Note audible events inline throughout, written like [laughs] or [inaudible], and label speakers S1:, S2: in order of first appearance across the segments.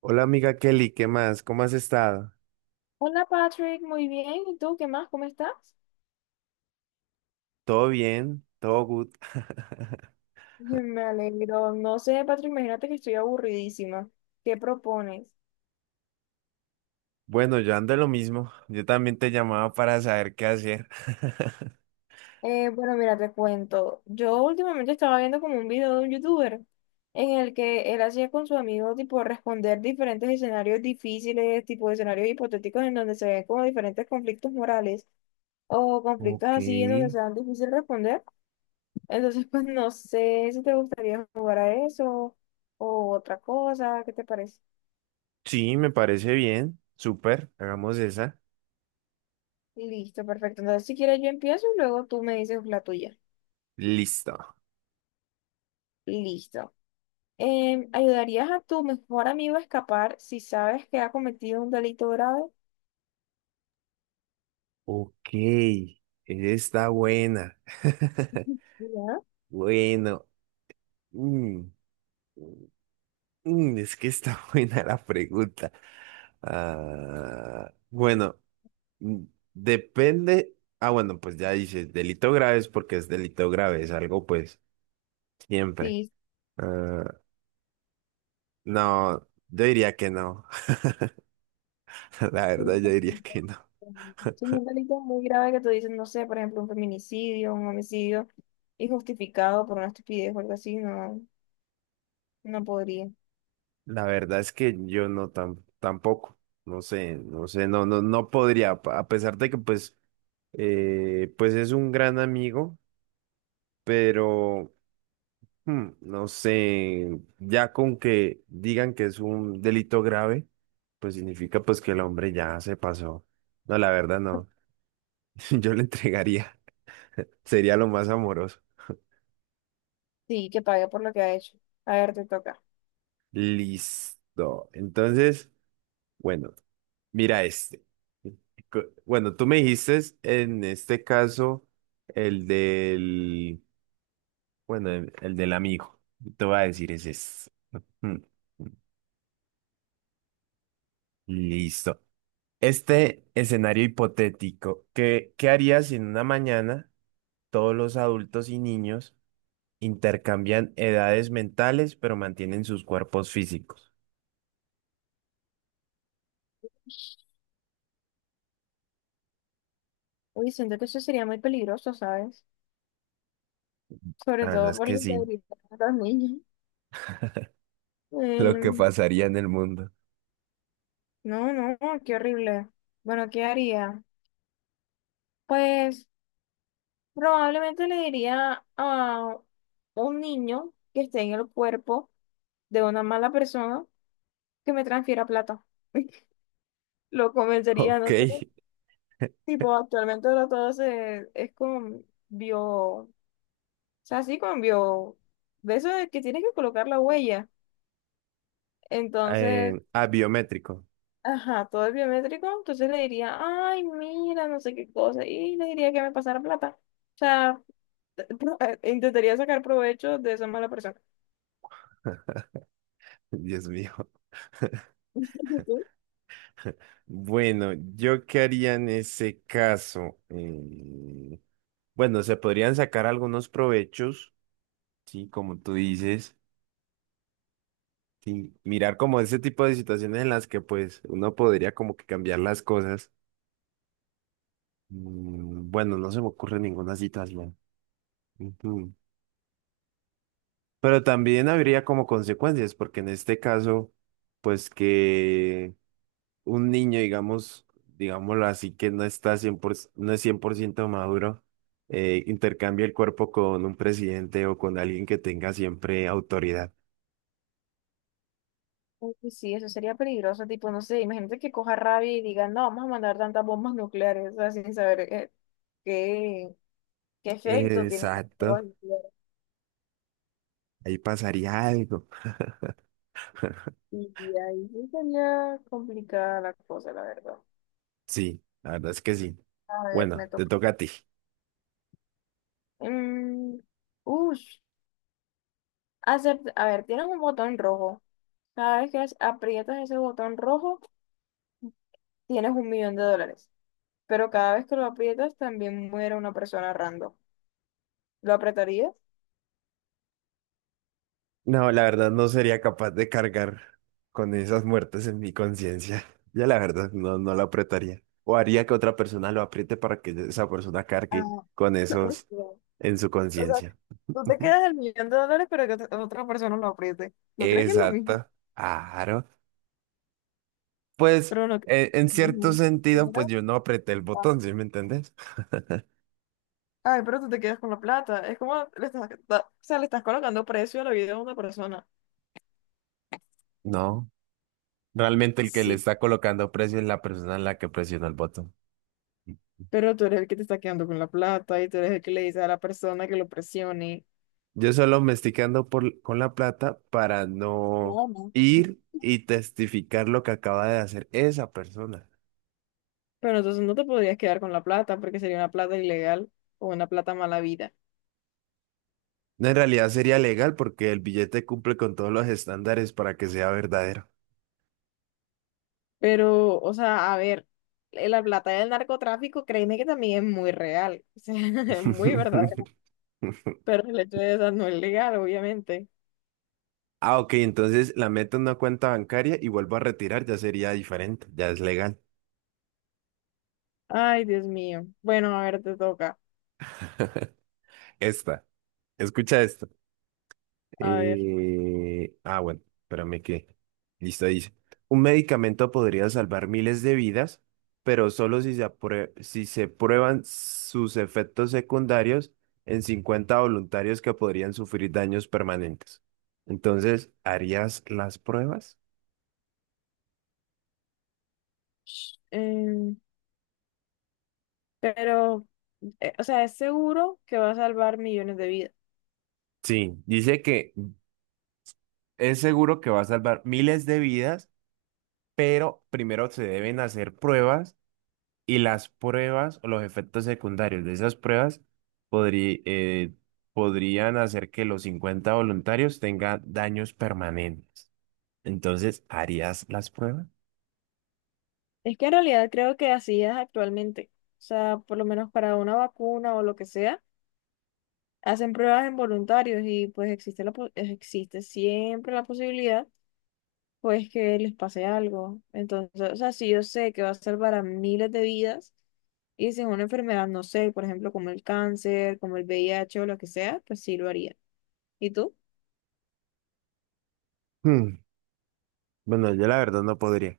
S1: Hola amiga Kelly, ¿qué más? ¿Cómo has estado?
S2: Hola Patrick, muy bien. ¿Y tú qué más? ¿Cómo estás?
S1: ¿Todo bien? ¿Todo good? [laughs]
S2: [laughs] Me alegro. No sé, Patrick, imagínate que estoy aburridísima. ¿Qué propones?
S1: Bueno, yo ando en lo mismo. Yo también te llamaba para saber qué hacer. [laughs]
S2: Bueno, mira, te cuento. Yo últimamente estaba viendo como un video de un youtuber en el que él hacía con su amigo tipo responder diferentes escenarios difíciles, tipo escenarios hipotéticos en donde se ven como diferentes conflictos morales o conflictos
S1: Ok.
S2: así en donde sean difícil responder. Entonces, [laughs] pues no sé si te gustaría jugar a eso o otra cosa, ¿qué te parece?
S1: Sí, me parece bien. Súper. Hagamos esa.
S2: Listo, perfecto. Entonces, si quieres, yo empiezo y luego tú me dices la tuya.
S1: Listo.
S2: Listo. ¿Ayudarías a tu mejor amigo a escapar si sabes que ha cometido un delito grave?
S1: Ok. Esa está buena.
S2: [laughs]
S1: [laughs]
S2: Ya.
S1: Bueno. mm, es que está [laughs] buena la pregunta. Ah, bueno. Mm, Depende. Ah, bueno, pues ya dices, delito grave es porque es delito grave, es algo pues siempre.
S2: Sí.
S1: Ah, no, yo diría que no. [laughs] La
S2: Sí,
S1: verdad, yo diría que no.
S2: sí,
S1: [laughs]
S2: un delito muy grave que tú dices, no sé, por ejemplo, un feminicidio, un homicidio injustificado por una estupidez o algo así, no, no podría.
S1: La verdad es que yo no tampoco. No sé, no sé, no, no, no podría, a pesar de que pues, pues es un gran amigo, pero No sé, ya con que digan que es un delito grave, pues significa pues que el hombre ya se pasó. No, la verdad no. [laughs] Yo le entregaría. [laughs] Sería lo más amoroso.
S2: Sí, que pague por lo que ha hecho. A ver, te toca.
S1: Listo. Entonces, bueno, mira este. Bueno, tú me dijiste en este caso el del, bueno, el del amigo. Te voy a decir es este. Hmm. Listo. Este escenario hipotético, ¿qué harías si en una mañana todos los adultos y niños intercambian edades mentales pero mantienen sus cuerpos físicos?
S2: Uy, siento que eso sería muy peligroso, ¿sabes? Sobre
S1: La verdad
S2: todo
S1: es
S2: por la
S1: que sí,
S2: integridad de los niños.
S1: lo que
S2: Em,
S1: pasaría en el mundo. [laughs]
S2: No, no, qué horrible. Bueno, ¿qué haría? Pues probablemente le diría a un niño que esté en el cuerpo de una mala persona que me transfiera plata. [laughs] Lo convencería,
S1: Ok,
S2: no sé. Tipo, actualmente ahora todo es con bio, o sea, sí, con bio, de eso de que tienes que colocar la huella. Entonces,
S1: ah, biométrico.
S2: ajá, todo es biométrico, entonces le diría, ay, mira, no sé qué cosa, y le diría que me pasara plata. O sea, [laughs] intentaría sacar provecho de esa mala persona.
S1: [laughs] Dios mío.
S2: [laughs] ¿Tú?
S1: Bueno, ¿yo qué haría en ese caso? Bueno, se podrían sacar algunos provechos, sí, como tú dices. Sí, mirar como ese tipo de situaciones en las que pues uno podría como que cambiar las cosas. Bueno, no se me ocurre ninguna situación. Ujú. Pero también habría como consecuencias, porque en este caso, pues que un niño, digamos, digámoslo así, que no está 100%, no es 100% maduro, intercambie el cuerpo con un presidente o con alguien que tenga siempre autoridad.
S2: Uy, sí, eso sería peligroso, tipo, no sé, imagínate que coja rabia y diga, no, vamos a mandar tantas bombas nucleares, o sea, sin saber qué, qué efecto tiene las bombas
S1: Exacto,
S2: nucleares.
S1: ahí pasaría algo.
S2: Y ahí sí sería complicada la cosa, la verdad.
S1: Sí, la verdad es que sí.
S2: A ver, me
S1: Bueno, te
S2: toca.
S1: toca a ti.
S2: Mm, ush, a ver, tienes un botón rojo. Cada vez que aprietas ese botón rojo, tienes 1.000.000 de dólares. Pero cada vez que lo aprietas también muere una persona random. ¿Lo apretarías?
S1: No, la verdad no sería capaz de cargar con esas muertes en mi conciencia. [laughs] Ya la verdad no, no lo apretaría. O haría que otra persona lo apriete para que esa persona
S2: Ah,
S1: cargue con
S2: no,
S1: esos
S2: no.
S1: en su
S2: O sea,
S1: conciencia.
S2: tú te
S1: Ujú.
S2: quedas el 1.000.000 de dólares, pero que otra persona lo apriete. ¿No crees que es lo mismo?
S1: Exacto. Claro. Pues
S2: Pero no.
S1: en cierto
S2: Ujú.
S1: sentido, pues yo no apreté el botón,
S2: Ah,
S1: ¿sí me entendés?
S2: ay, pero tú te quedas con la plata. Es como le estás, o sea, le estás colocando precio a la vida de una persona.
S1: No. Realmente el que le
S2: Sí.
S1: está colocando precio es la persona en la que presionó el botón.
S2: Pero tú eres el que te está quedando con la plata y tú eres el que le dice a la persona que lo presione.
S1: Yo solo me estoy quedando con la plata para no
S2: No, no.
S1: ir y testificar lo que acaba de hacer esa persona.
S2: Pero entonces no te podrías quedar con la plata porque sería una plata ilegal o una plata mal.
S1: No, en realidad sería legal porque el billete cumple con todos los estándares para que sea verdadero.
S2: Pero, o sea, a ver, la plata del narcotráfico, créeme que también es muy real, [laughs] o sea, es muy
S1: [laughs]
S2: verdadero. Pero el hecho de esa no es legal, obviamente.
S1: Ah, ok, entonces la meto en una cuenta bancaria y vuelvo a retirar, ya sería diferente, ya es legal.
S2: Ay, Dios mío. Bueno, a ver, te toca.
S1: [laughs] Esta, escucha esta.
S2: A ver.
S1: Ah, bueno, espérame que. Listo, dice. Un medicamento podría salvar miles de vidas, pero solo si se prueban sus efectos secundarios en 50 voluntarios que podrían sufrir daños permanentes. Entonces, ¿harías las pruebas?
S2: Sh- Em, pero, o sea, es seguro que va a salvar millones de vidas.
S1: Sí, dice que es seguro que va a salvar miles de vidas, pero primero se deben hacer pruebas. Y las pruebas o los efectos secundarios de esas pruebas podrí- eh, podrían hacer que los 50 voluntarios tengan daños permanentes. Entonces, ¿harías las pruebas?
S2: Es que en realidad creo que así es actualmente. O sea, por lo menos para una vacuna o lo que sea, hacen pruebas en voluntarios y pues existe existe siempre la posibilidad o es que les pase algo. Entonces, o sea, si yo sé que va a salvar a miles de vidas y si es una enfermedad, no sé, por ejemplo, como el cáncer, como el VIH o lo que sea, pues sí lo haría. ¿Y tú?
S1: Hmm, Bueno, yo la verdad no podría.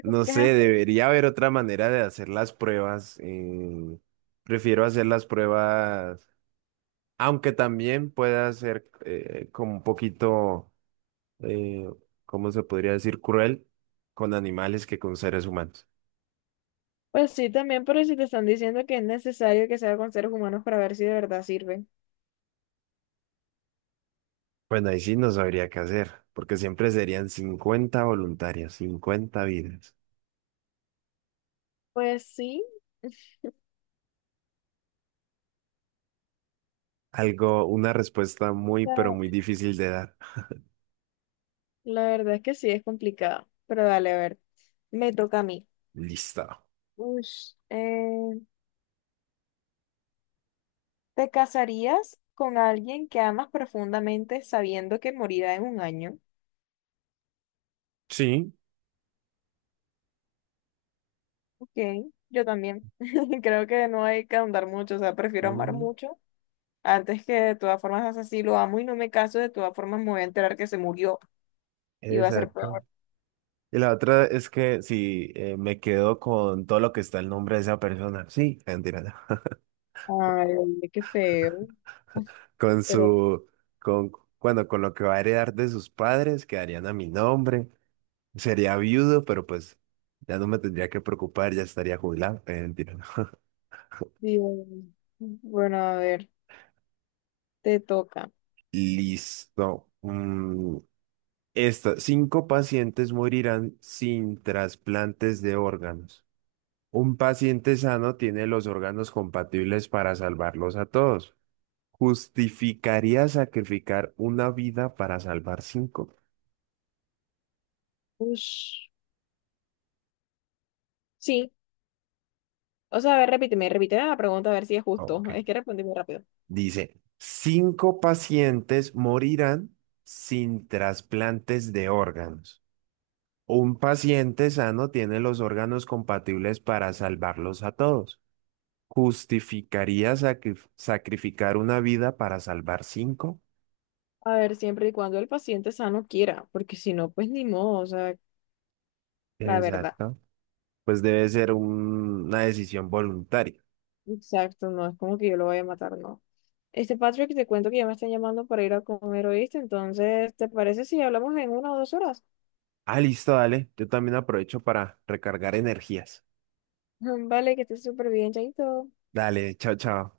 S1: No
S2: Qué.
S1: sé, debería haber otra manera de hacer las pruebas. Prefiero hacer las pruebas, aunque también pueda ser como un poquito, eh, ¿cómo se podría decir? Cruel con animales que con seres humanos.
S2: Pues sí, también, pero si te están diciendo que es necesario que sea con seres humanos para ver si de verdad sirve.
S1: Bueno, ahí sí no sabría qué hacer, porque siempre serían 50 voluntarios, 50 vidas.
S2: Pues sí, o
S1: Algo, una respuesta muy, pero
S2: sea,
S1: muy difícil de dar.
S2: la verdad es que sí es complicado. Pero dale, a ver, me toca a mí.
S1: Listo.
S2: Ush, ¿te casarías con alguien que amas profundamente sabiendo que morirá en un año?
S1: Sí.
S2: Ok, yo también. [laughs] Creo que no hay que ahondar mucho, o sea, prefiero amar
S1: Ujú,
S2: mucho antes que de todas formas, así lo amo y no me caso, de todas formas me voy a enterar que se murió y va a ser
S1: exacto.
S2: peor.
S1: Y la otra es que si me quedo con todo lo que está el nombre de esa persona. Sí, mentira, no. [laughs]
S2: Ay, qué feo. [laughs] Uf,
S1: Con
S2: pero,
S1: su, con, bueno, con lo que va a heredar de sus padres, quedarían a mi nombre. Sería viudo, pero pues ya no me tendría que preocupar, ya estaría jubilado. Mentira. No.
S2: digo, bueno, a ver, te toca.
S1: Listo. Esta. Cinco pacientes morirán sin trasplantes de órganos. Un paciente sano tiene los órganos compatibles para salvarlos a todos. ¿Justificaría sacrificar una vida para salvar cinco?
S2: Ush. Sí, o sea, a ver, repíteme, repíteme la pregunta a ver si es
S1: Ah,
S2: justo.
S1: ok.
S2: Es que respondí muy rápido.
S1: Dice, cinco pacientes morirán sin trasplantes de órganos. Un paciente sano tiene los órganos compatibles para salvarlos a todos. ¿Justificaría sacrificar una vida para salvar cinco?
S2: A ver, siempre y cuando el paciente sano quiera, porque si no, pues ni modo, o sea, la verdad.
S1: Exacto. Pues debe ser una decisión voluntaria.
S2: Exacto, no es como que yo lo vaya a matar, no. Patrick, te cuento que ya me están llamando para ir a comer, ¿oíste? Entonces, ¿te parece si hablamos en 1 o 2 horas?
S1: Ah, listo, dale. Yo también aprovecho para recargar energías.
S2: [laughs] Vale, que estés súper bien, chaito.
S1: Dale, chao, chao.